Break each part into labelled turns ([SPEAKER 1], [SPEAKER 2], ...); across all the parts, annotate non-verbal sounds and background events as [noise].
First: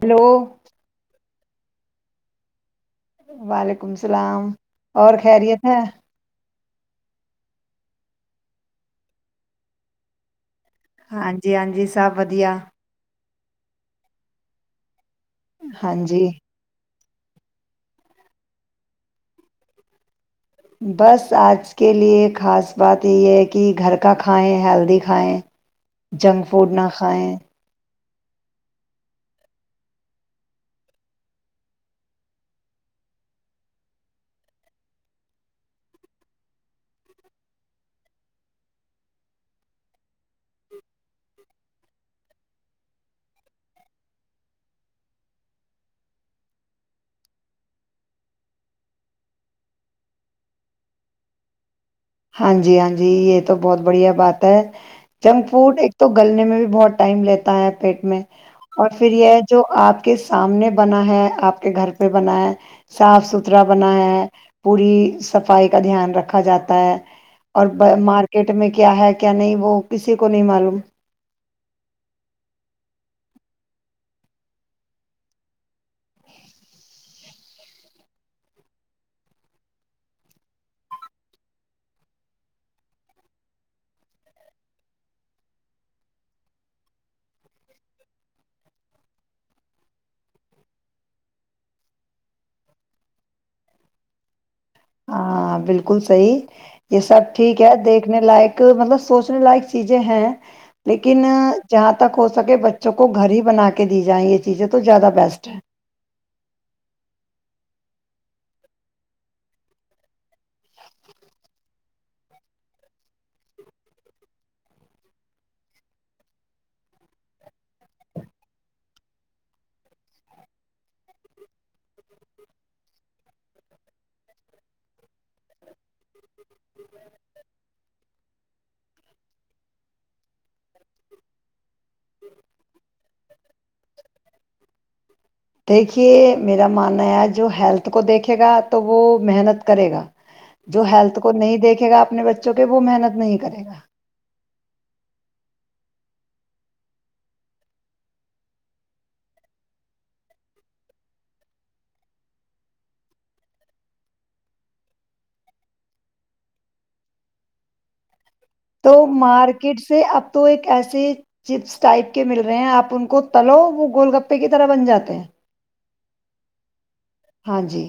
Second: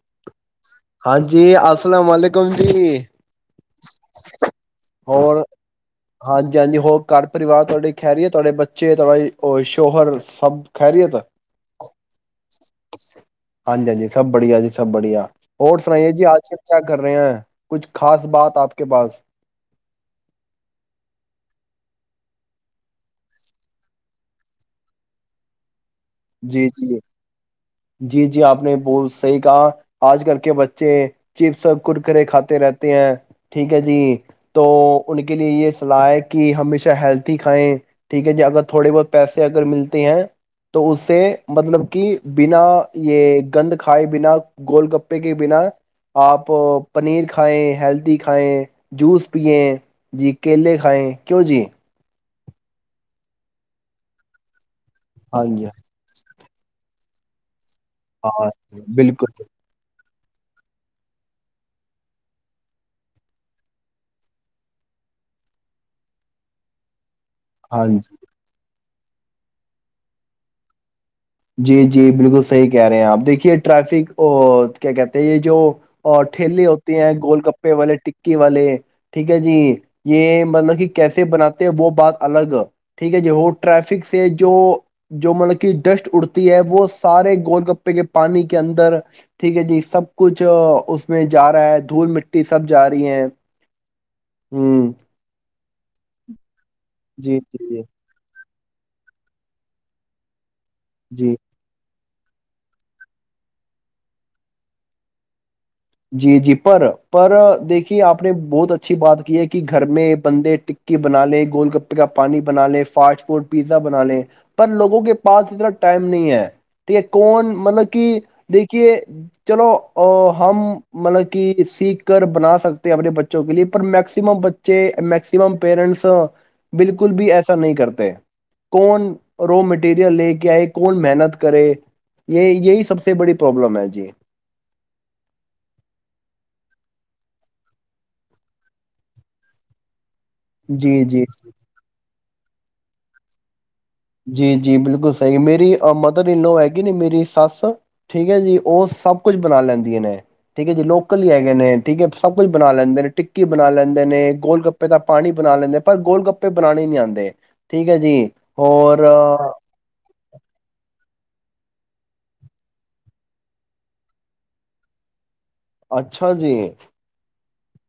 [SPEAKER 1] hello
[SPEAKER 2] ہاں جی السلام علیکم جی
[SPEAKER 1] وعلیکم اللام اور خیریت ہے
[SPEAKER 2] ج جی ہو گھر پرریوار تے خری ہے تڑے بچے تھے شوہر سب خیریت
[SPEAKER 1] ہاں جی ہاں جی سب ودیا
[SPEAKER 2] ہاں جی ہاں جی سب بڑھیا جی سب بڑھیا اور سنائیے جی آج کل کیا کر رہے ہیں کچھ خاص بات آپ کے پاس
[SPEAKER 1] بس آج کے لئے خاص بات یہ ہے کہ گھر کا کھائیں ہیلدی کھائیں جنک
[SPEAKER 2] جی
[SPEAKER 1] فوڈ نہ
[SPEAKER 2] جی
[SPEAKER 1] کھائیں
[SPEAKER 2] جی جی آپ نے بہت صحیح کہا آج کل کے بچے چپس کرکرے کھاتے رہتے ہیں ٹھیک ہے جی تو ان کے لیے یہ صلاح ہے کہ ہمیشہ ہیلتھی کھائیں ٹھیک ہے جی اگر تھوڑے بہت پیسے اگر ملتے ہیں تو اس سے مطلب کہ بنا یہ گند کھائے بنا گول گپے کے بنا آپ پنیر کھائیں ہیلدی کھائیں جوس پیئیں جی کیلے کھائیں کیوں جی
[SPEAKER 1] ہاں جی ہاں جی یہ تو بہت بڑھیا بات ہے
[SPEAKER 2] ہاں
[SPEAKER 1] جمک
[SPEAKER 2] جی
[SPEAKER 1] فوٹ ایک تو گلنے میں بھی بہت ٹائم لیتا ہے پیٹ میں
[SPEAKER 2] ہاں
[SPEAKER 1] اور پھر یہ
[SPEAKER 2] بالکل
[SPEAKER 1] جو آپ کے آپ کے سامنے بنا ہے آپ کے گھر پہ بنا ہے صاف ستھرا بنا ہے پوری صفائی کا دھیان رکھا جاتا ہے اور
[SPEAKER 2] ہاں جی
[SPEAKER 1] مارکیٹ میں کیا ہے کیا نہیں وہ کسی کو نہیں معلوم
[SPEAKER 2] جی جی بالکل صحیح کہہ رہے ہیں آپ دیکھیے ٹریفک کیا کہتے یہ جو ٹھیلے ہوتے ہیں گول کپے والے ٹکے والے ٹھیک ہے جی یہ مطلب کہ کیسے بناتے ہیں وہ بات الگ ٹھیک ہے جی وہ ٹریفک سے جو جو مطلب کہ ڈسٹ اڑتی ہے وہ سارے گول گپے کے پانی کے اندر ٹھیک ہے جی سب کچھ اس میں جا رہا ہے دھول مٹی سب جا رہی ہے ہ
[SPEAKER 1] ہاں بالکل صحیح یہ سب
[SPEAKER 2] جی
[SPEAKER 1] ٹھیک
[SPEAKER 2] جی
[SPEAKER 1] ہے
[SPEAKER 2] جی
[SPEAKER 1] دیکھنے لائق ایک مطلب سوچنے لائق چیزیں ہیں لیکن
[SPEAKER 2] جی
[SPEAKER 1] جہاں تک تک ہو سکے بچوں کو گھر ہی بنا کے دی جائیں یہ چیزیں تو زیادہ بیسٹ ہے
[SPEAKER 2] جی جی پر پر دیکھیے آپ نے بہت اچھی بات کی ہے کہ گھر میں بندے ٹکی بنا لیں گول گپے کا پانی بنا لیں فاسٹ فوڈ پیزا بنا لیں پر لوگوں کے پاس اتنا ٹائم نہیں ہے ٹھیک ہے کون مطلب کہ دیکھیے چلو ہم مطلب کہ سیکھ کر بنا سکتے اپنے بچوں کے لیے پر میکسمم بچے میکسیمم پیرنٹس بالکل بھی ایسا نہیں کرتے کون رو مٹیریل لے کے آئے کون محنت کرے یہ یہی سب سے بڑی پروابلم ہے جی
[SPEAKER 1] دیکھیے میرا ماننا ہے جو ہیلتھ کو دیکھے گا تو وہ محنت کرے گا جو
[SPEAKER 2] جی
[SPEAKER 1] ہیلتھ
[SPEAKER 2] جی
[SPEAKER 1] کو نہیں دیکھے گا اپنے بچوں کے وہ محنت نہیں کرے گا
[SPEAKER 2] جی جی بالکل سحی میری مدر انو ہے گی ن میری سس ٹھیک ہے جی وہ سب کچھ بنا لیندیا نے ٹھیک ہے جی لوکل ہی ہےگ ہیں ٹھیک ہے سب کچھ بنا لینے نے ٹکی بنا لینے نے گول گپے کا پانی بنا لینے پر گول گپے بناانے ہی نہیں آتے ٹھیک ہے جی
[SPEAKER 1] تو مارکیٹ سے اب تو ایک ایسے چپس ٹائپ کے مل رہے ہیں آپ ان کو تلو وہ گول گپے کی طرح بن جاتے ہیں
[SPEAKER 2] اچھا جی
[SPEAKER 1] ہاں جی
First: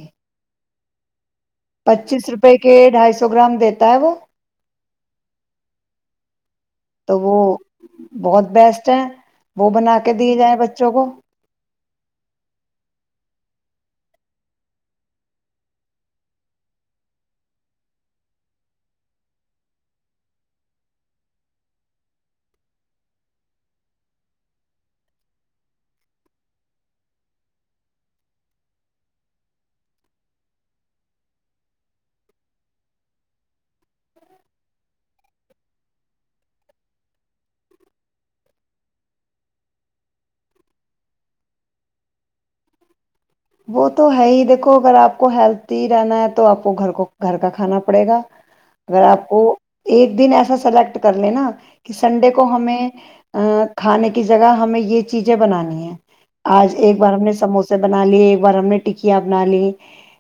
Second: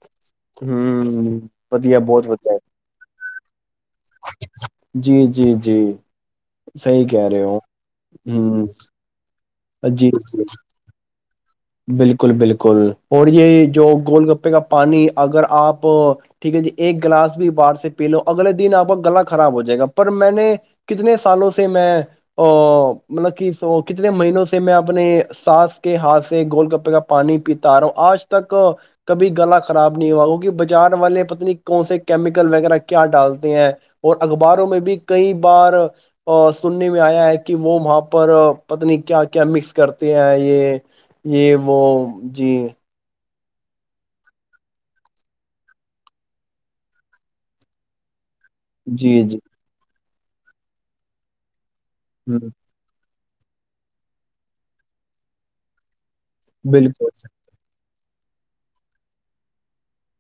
[SPEAKER 2] ہوں ودیا
[SPEAKER 1] پچیس
[SPEAKER 2] بہت ودیا
[SPEAKER 1] روپے کے ڈھائی سو سو گرام دٹ
[SPEAKER 2] جی جی جی صحیح
[SPEAKER 1] تو
[SPEAKER 2] کہہ
[SPEAKER 1] وہ
[SPEAKER 2] رہے ہو ہ
[SPEAKER 1] بہت بیسٹ ہے وہ بنا
[SPEAKER 2] جی
[SPEAKER 1] کے دیے
[SPEAKER 2] جی
[SPEAKER 1] جائیں بچوں کو
[SPEAKER 2] بالکل بالکل اور یہ جو گول گپے کا پانی اگر آپ ٹھیک ہے ج ایک گلاس بھی باہر سے پی لو اگلے دن آپ کا گلا خراب ہو جائے گا پر میں نے کتنے سالوں سے میں مطلب کہ س کتنے مہینوں سے میں اپنے ساس کے ہاتھ گول گپے کا پانی پیتا آ رہا ہوں آج تک کبھی گلا خراب نہیں ہوا کیکہ بازار والے پتنی کون سے کیمیکل وغیرہ کیا ڈالتے ہیں اور اخباروں میں بھی کئی بار سننے میں آیا ہے کہ وہ وہاں پر پتنی کیا کیا مکس کرتے ہیں یہ یہ وہ جی
[SPEAKER 1] وہ تو ہے ہی دیکھو اگر آپ کو ہیلتی رہنا ہے تو آپ کو گھر کو گھر کا کھانا پڑے گا اگر
[SPEAKER 2] جی
[SPEAKER 1] آپ
[SPEAKER 2] جی
[SPEAKER 1] کو ایک ایک دن ایسا سلیکٹ کر لینا کہ سنڈے
[SPEAKER 2] ہ
[SPEAKER 1] کو ہمیں ا کھانے کی جگہ ہمیں یہ چیزیں بنانی ہے آج ایک
[SPEAKER 2] بالکل
[SPEAKER 1] بار ہم نے سموسے بنا لیے برہم نے ٹکیاں بنا لی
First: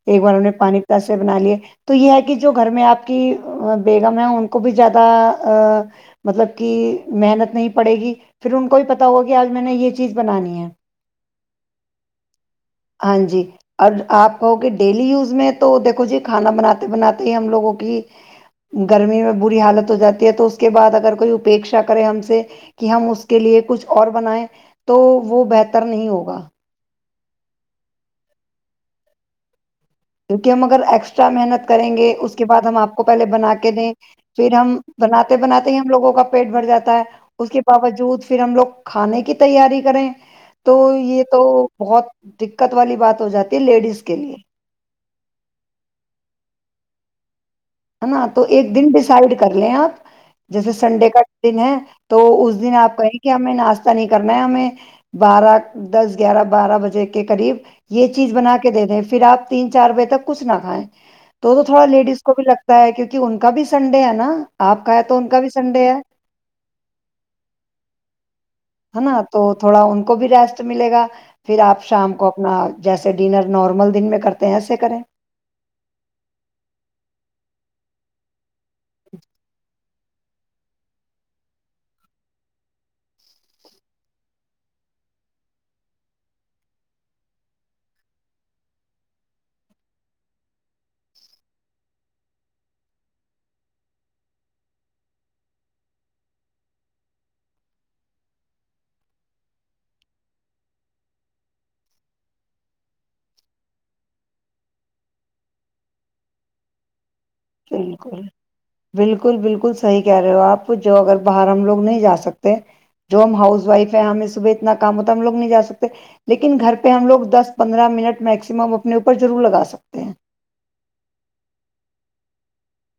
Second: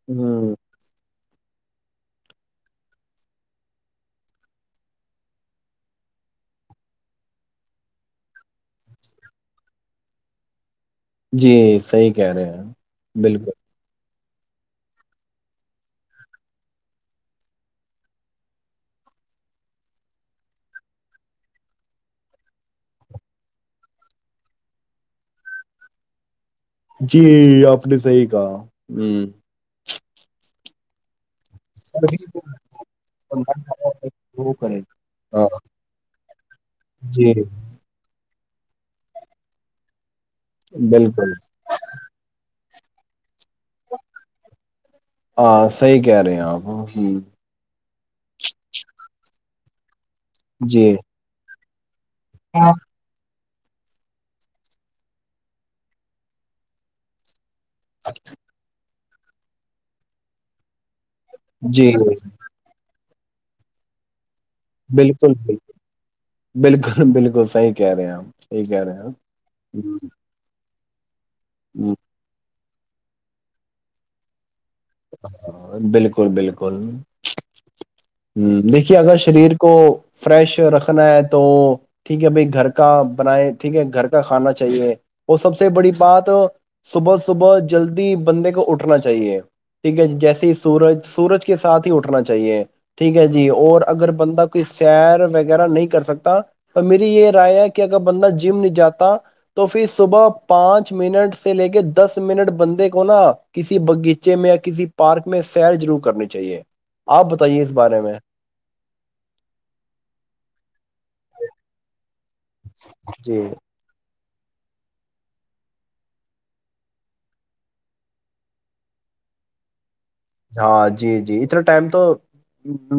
[SPEAKER 1] یہ گارانے
[SPEAKER 2] ہ
[SPEAKER 1] پانی پس سے بنا لیے تو یہ ہے کہ جو گھر میں آپ کی بیگم ہے ان کو بھی زیادہ مطلب کہ محنت نہیں پڑے گی پھر ان کو بھی پتا ہوگا کہ آج میں نے یہ چیز بنانی ہے
[SPEAKER 2] جی صحی کہہ رہے ہیں
[SPEAKER 1] ہاں جی
[SPEAKER 2] بالکل
[SPEAKER 1] اور آپ کہو کہ ڈیلی یوز میں تو دیکھو جی کھانا بناتے بناتے ہی ہم لوگوں کی گرمی میں بری حالت ہو جاتی ہے تو اس کے بعد اگر کوئی اپیکشا کرے ہم سے کہ ہم اس کے لیے کچھ اور بنائے تو وہ بہتر نہیں ہوگا
[SPEAKER 2] جی آپ نے صحیح کہا ہ
[SPEAKER 1] کیونکہ ہم اگر ایکسٹرا محنت کریں گے اس کے بعد ہم آپ کو پہلے بنا کے دیں
[SPEAKER 2] ہ
[SPEAKER 1] پھر ہم
[SPEAKER 2] کرے
[SPEAKER 1] بناتے
[SPEAKER 2] گا ہاں
[SPEAKER 1] بناتے ہی ہم لوگوں کا پیٹ بھر جاتا ہے
[SPEAKER 2] جی
[SPEAKER 1] اس کے باوجود پھر ہم لوگ کھانے کی تیاری کریں تو یہ
[SPEAKER 2] بالکل
[SPEAKER 1] تو بہت د دقت والی بات ہو جاتی ہے لیڈیز کے لیے
[SPEAKER 2] ہاں صحی کہہ رہے ہیں آپ
[SPEAKER 1] ہے نا تو ایک دن ڈیسائڈ کر لیں آپ جیسے
[SPEAKER 2] جی
[SPEAKER 1] سنڈے کا دن ہے تو اس دن آپ کایں کہ ہمیں ناشتہ نہیں کرنا ہے ہمیں بارہ دس گیارہ بارہ بجے کے قریب یہ چیز بنا کے دے دیں پھر آپ تین چار بجے تک کچھ نہ کھیں تو تھوڑا
[SPEAKER 2] جی
[SPEAKER 1] لیڈیز کو بھی لگتا ہے کیونکہ ان کا بھی سنڈے ہے نا آپ کا ہے تو ان
[SPEAKER 2] بالکل
[SPEAKER 1] کا بھی
[SPEAKER 2] بالکل
[SPEAKER 1] سنڈے ہے
[SPEAKER 2] بالکل بالکل صحی کہہ رہے ہیں ہمپ
[SPEAKER 1] ہے نا تو تھوڑا ان کو بھی رست ملے گا پھر آپ شام کو اپنا جیسے ڈنر نارمل دن میں کرتے ہیں ایسے کریں
[SPEAKER 2] ہاں بالکل بالکل ہ دیکھیے اگر شریر کو فریش رکھنا ہے تو ٹھیک ہے بھائی گھر کا بنائے ٹھیک ہے گھر کا کھانا چاہیے وہ سب سے بڑی بات صبح صبح جلدی بندے کو اٹھنا چاہیے ٹھیک ہے جیسے ہی سورج سورج کے ساتھ ہی اٹھنا چاہیے ٹھیک ہے جی اور اگر بندہ کوئی سیر وغیرہ نہیں کر سکتا تو میری یہ رائے ہے کہ اگر بندہ جم نہیں جاتا تو پھر صبح پانچ منٹ سے لے کے دس منٹ بندے کو نا کسی باغیچے میں یا کسی پارک میں سیر ضرور کرنی چاہیے آپ بتائیے اس بارے میں
[SPEAKER 1] بالکل بالکل بالکل صحیح کہہ رہے ہو آپ جو اگر باہر ہم لوگ نہیں جا سکتے جو ہم
[SPEAKER 2] جی
[SPEAKER 1] ہاؤس وائف ہیں ہمیں صبح اتنا کام ہوتا ہم لو نہیں جا سکتے لیکن گھر پہ ہم لوگ دس پندرہ منٹ میکسیمم اپنے اوپر ضرور لگا سکتے ہیں
[SPEAKER 2] ہاں جی جی اتنا ٹائم تو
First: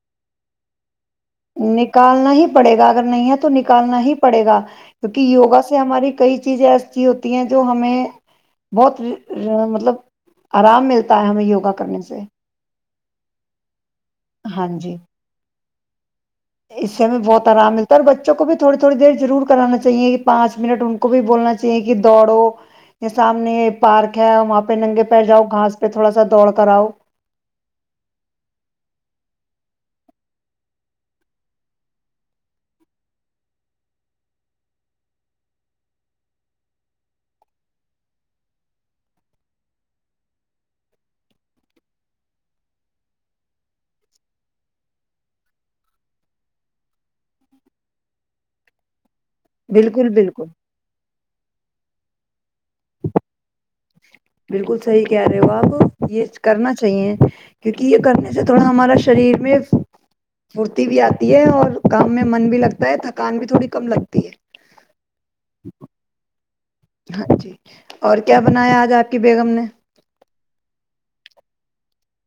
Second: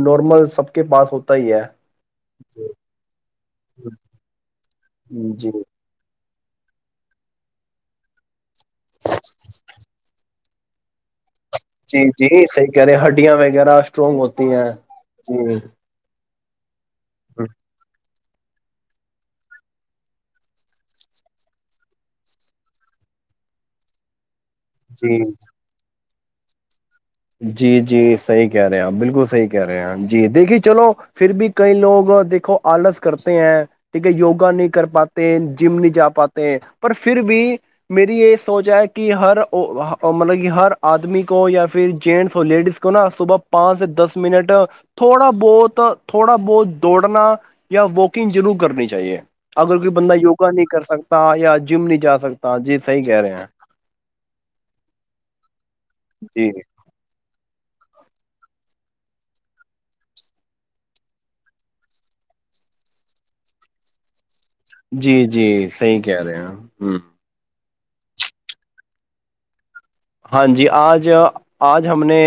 [SPEAKER 2] نارمل سب کے پاس ہو
[SPEAKER 1] نکالنا ہی پڑے گا اگر نہیں ہے تو نکالنا ہی پڑے گا کیونکہ
[SPEAKER 2] جی
[SPEAKER 1] یوگا سے ہماری کئی چیزیں ایسی ہوتی ہیں جو ہمیں بہت مطلب آرام ملتا ہے ہمیں یوگا
[SPEAKER 2] جی
[SPEAKER 1] کرنے سے
[SPEAKER 2] جی صحیح کہہ رہے ہڈیاں وغیرہ اسٹرونگ ہوتی ہیں جی
[SPEAKER 1] اس سے ہمیں بہت آرام ملتا ہے اور بچوں کو بھی تھوڑی تھوڑی دیر ضرور کرانا چاہیے کہ پانچ منٹ ان کو بھی بولنا چاہیے کہ دوڑو سامنے پارک ہے وہاں پہ ننگے پیر
[SPEAKER 2] جی
[SPEAKER 1] جاؤ گاس پہ تھوڑا سا دوڑ کر اؤ
[SPEAKER 2] جی جی صحی کہہ رہے ہیں بالکل صحی کہہ رہے ہیں جی دیکھیے چلو پھر بھی کئی لوگ دیکھو آلس کرتے ہیں ٹھیک ہے یوگا نہیں کر پاتے جم نہیں جا پاتے ہیں پر پھر بھی میری یہ سوچ ہے کہ ہر مطلب کی ہر آدمی کو پھر جینس اور لیڈیز کو نا صبح پانچ سے دس منٹ تھوڑا بہت تھوڑا بہت دوڑنا یا واکنگ ضرور کرنی چاہیے اگر کوئی
[SPEAKER 1] بالکل
[SPEAKER 2] بندا
[SPEAKER 1] بالکل
[SPEAKER 2] یوگا نہیں کر سکتا یا جم نہیں جا سکتا جی صحی کہہ رہے ہیں
[SPEAKER 1] بالکل صحیح کہہ رہے ہو آپ یہ
[SPEAKER 2] جی
[SPEAKER 1] کرنا چاہیے کیونکہ یہ کرنے سے تھوڑا ہمارا شریر میں پھرتی بھی آتی ہے اور کام میں من بھی لگتا ہے تھکان بھی تھوڑی کم لگتی ہے
[SPEAKER 2] جی جی صحیح کہہ رہے ہیں ہ
[SPEAKER 1] ہاں جی اور کیا بنایا آج آپ کی بیگم نے
[SPEAKER 2] ہاں جی آج آج ہم نے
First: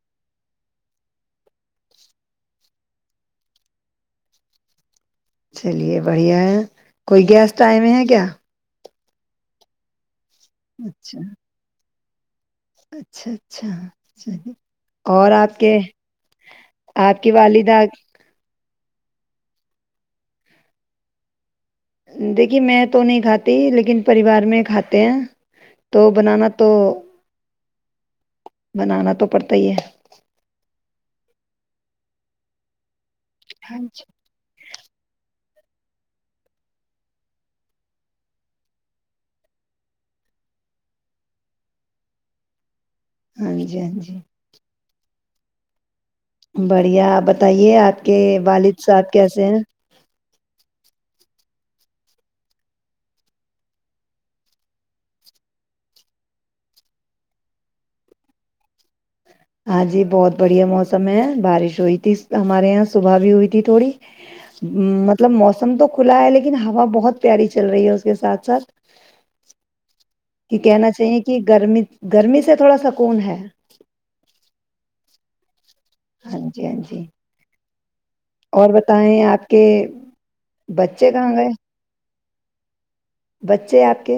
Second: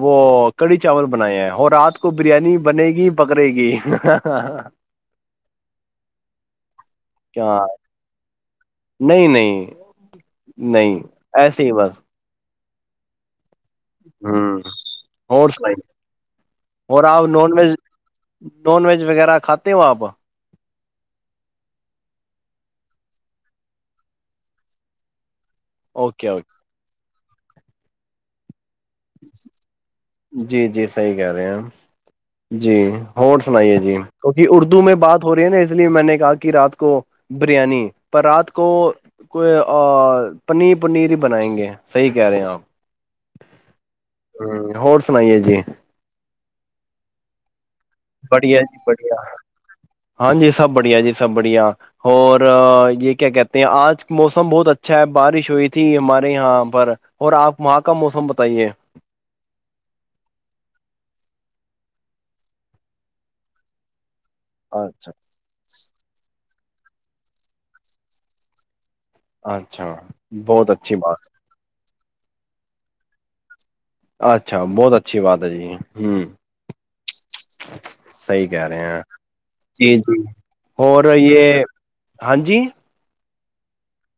[SPEAKER 2] وہ کری چاول بنایا ہے وہ رات کو بریانی بنے گی بکرے کی
[SPEAKER 1] چلیے بڑھیا ہے کوئی گیسٹ
[SPEAKER 2] کیا
[SPEAKER 1] آئے ہوئے ہے کیا
[SPEAKER 2] نہیں نہیں نہیں
[SPEAKER 1] اچھا
[SPEAKER 2] ایسے ہی بس
[SPEAKER 1] اچھا اچھا
[SPEAKER 2] ہوں
[SPEAKER 1] اور آپ کے
[SPEAKER 2] اور
[SPEAKER 1] آپ کی
[SPEAKER 2] نان ویج
[SPEAKER 1] والدہ
[SPEAKER 2] نان ویج وغیرہ کھاتے ہو آپ
[SPEAKER 1] دیکھیے میں تو نہیں کھاتی لیکن پریوار میں کھاتے ہیں تو
[SPEAKER 2] اوکے
[SPEAKER 1] بنانا
[SPEAKER 2] اوکے
[SPEAKER 1] تو بنانا تو پڑتا ہی ہے
[SPEAKER 2] جی جی صحی کہہ رہے ہیں ہم جی ہو سنائیے جی کیکہ اردو میں بات ہو رہی ہے نا اس لیے میں نے کہا کہ رات کو بریانی پر رات کو کوئی پنیر پنیر ہی بنائیں گے صحیح کہہ رہے ہیں آپ
[SPEAKER 1] ہاں جی ہاں جی
[SPEAKER 2] ہ اور سنائیے جی
[SPEAKER 1] بڑھیاپ بتائیے آپ کے
[SPEAKER 2] بڑھیا جی
[SPEAKER 1] والد صاحب
[SPEAKER 2] بڑھیا
[SPEAKER 1] کیسے ہیں
[SPEAKER 2] ہاں جی سب بڑھیا جی سب بڑھیا اور یہ کیا کہتے ہیں آج موسم بہت اچھا ہے بارش ہوئی تھی ہمارے یہاں پر اور آپ وہاں کا موسم بتائیے
[SPEAKER 1] ہاں جی بہت بڑھیا موسم ہے بارش ہوئی تھی ہمارے یہاں صبح بھی ہوئی تھی تھوڑی
[SPEAKER 2] اچھا
[SPEAKER 1] مطلب موسم تو کھلا ہے لیکن لیکن ہوا بہت پیاری چل رہی ہے اس کے ساتھ ساتھ
[SPEAKER 2] اچھا
[SPEAKER 1] کہ
[SPEAKER 2] بہت
[SPEAKER 1] کہنا
[SPEAKER 2] اچھی بات
[SPEAKER 1] چاہیے کہ گرمی گرمی سے تھوڑا سکون ہے
[SPEAKER 2] اچھا بہت اچھی بات ہے جی یہ
[SPEAKER 1] ہاں جی ہاں جی
[SPEAKER 2] [inaudible] صحی کہہ
[SPEAKER 1] اور
[SPEAKER 2] رہے ہیں
[SPEAKER 1] بتائیں آپ کے
[SPEAKER 2] جی جی اور
[SPEAKER 1] بچے کہاں گئے
[SPEAKER 2] یہ ہاں جی
[SPEAKER 1] بچے آپ کے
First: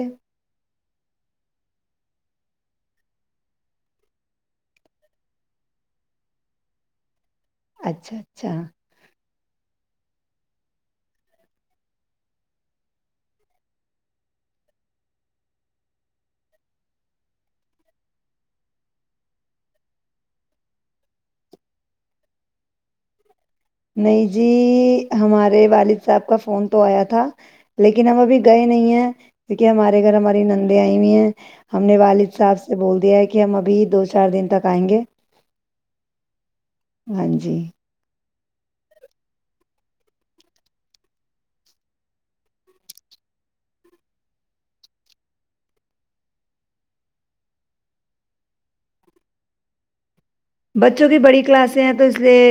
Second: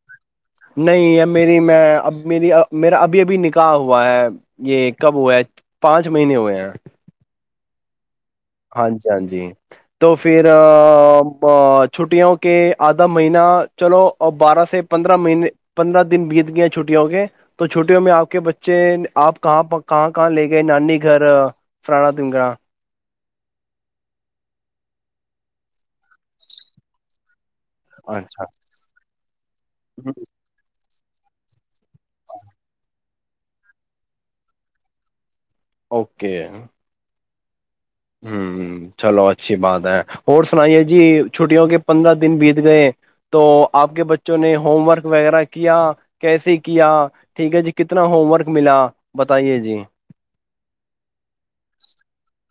[SPEAKER 2] نہیں اب میری میں اب میری میرا ابھی ابھی نکاح ہوا ہے یہ کب ہوا ہے پانچ مہینے ہوئے ہیں
[SPEAKER 1] اچھاچھا
[SPEAKER 2] ہاں جی ہاں جی تو پھر چھٹیوں کے آدھا مہینہ چلو بارہ سے پندرہ مہینے پندرہ دن بیت گئے چھٹیوں کے تو چھٹیوں میں آپ کے بچے آپ کہاں کہاں کہاں لے گئے نانی گھر فرانا تنگا
[SPEAKER 1] نہیں جی ہمارے والد صاحب کا فون تو آیا تھا لیکن ہم ابھی
[SPEAKER 2] اچھا
[SPEAKER 1] گئے نہیں ہیں کیونکہ ہمارے
[SPEAKER 2] ہوں،
[SPEAKER 1] گھر ہماری نند ہیں بھی ہیں ہم نے والد صاحب سے بول دیا ہے کہ کہ ہم ابھی دو چار دن تک آئیں گے
[SPEAKER 2] اوکے
[SPEAKER 1] ہاں جی
[SPEAKER 2] ہوں چلو اچھی بات ہے اور سنائیے جی چھٹیوں کے پندرہ دن بیت گئے تو آپ کے بچوں نے ہوم ورک وغیرہ کیا کیسے کیا ٹھیک ہے جی کتنا ہوم ورک ملا بتائیے جی
[SPEAKER 1] بچوں کی بڑی کلاسیں ہیں تو اس لیے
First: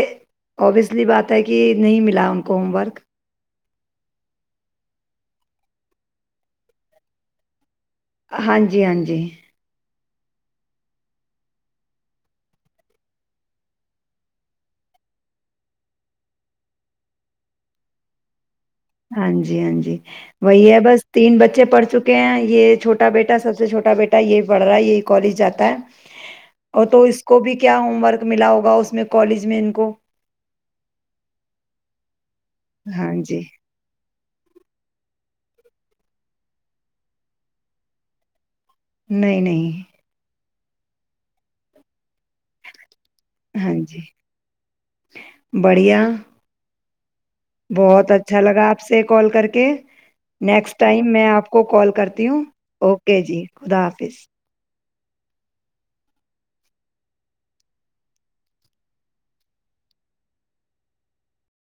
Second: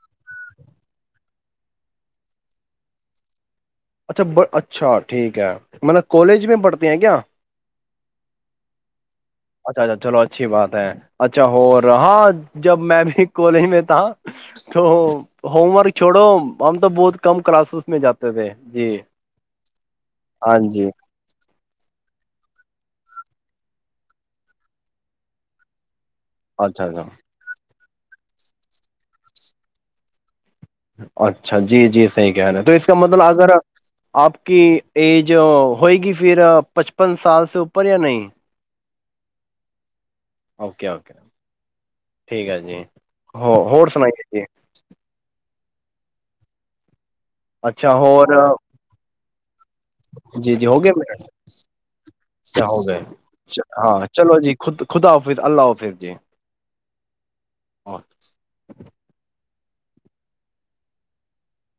[SPEAKER 1] اوبویسلی بات ہے کہ نہیں ملا ان کو ہوم ورک
[SPEAKER 2] اچھا اچھا ٹھیک ہے مطلب کالج میں پڑھتے ہیں کیا
[SPEAKER 1] ہاں جی ہاں جی [unintelligible]
[SPEAKER 2] اچھا اچھا چلو اچھی بات ہے اچھا اور ہاں جب میں بھی کالج میں تھا تو ہوم ورک چھوڑو ہم تو بہت کم کلاسز میں جاتے تھے جی
[SPEAKER 1] ہاں جی ہاں جی
[SPEAKER 2] ہاں
[SPEAKER 1] وہی ہے
[SPEAKER 2] جی
[SPEAKER 1] بس تین بچے پڑھ چکے یہ چھوٹا بیٹا سب سے چھوٹا بیٹا یہی پڑھ رہا ہے یہی کالج جا ہے [unintelligible]
[SPEAKER 2] اچھا
[SPEAKER 1] اور تو
[SPEAKER 2] اچھا
[SPEAKER 1] اس کو بھی [unintelligible] کیا ہوم ورک ملا ہوگا اس میں کالج میں ان کو [unintelligible]
[SPEAKER 2] اچھا جی جی [unintelligible] صحیح کہ ہے تو اس کا
[SPEAKER 1] ہاں
[SPEAKER 2] مطلب
[SPEAKER 1] جی
[SPEAKER 2] اگر [unintelligible] آپ کی ایج ہوئے گی پھر پچپن سال سے اوپر یا نہیں
[SPEAKER 1] نہیں نہیں [unintelligible]
[SPEAKER 2] اوکے اوکے ٹھیک ہے جی [unintelligible] ہو
[SPEAKER 1] ہاں
[SPEAKER 2] ہو
[SPEAKER 1] جی
[SPEAKER 2] سنائیے ج [unintelligible]
[SPEAKER 1] بڑھیا [unintelligible] بہت اچھا لگا آپ سے کال کر کے [unintelligible]
[SPEAKER 2] جی جی
[SPEAKER 1] نیکسٹ
[SPEAKER 2] ہو گیا
[SPEAKER 1] ٹائم میں آپ کو کال کرتی ہوں
[SPEAKER 2] کیا ہو گئے
[SPEAKER 1] اوکے جی خدا
[SPEAKER 2] ہاں
[SPEAKER 1] حافظ
[SPEAKER 2] چلو جی خود خدا حافظ اللہ حافظ جی [unintelligible]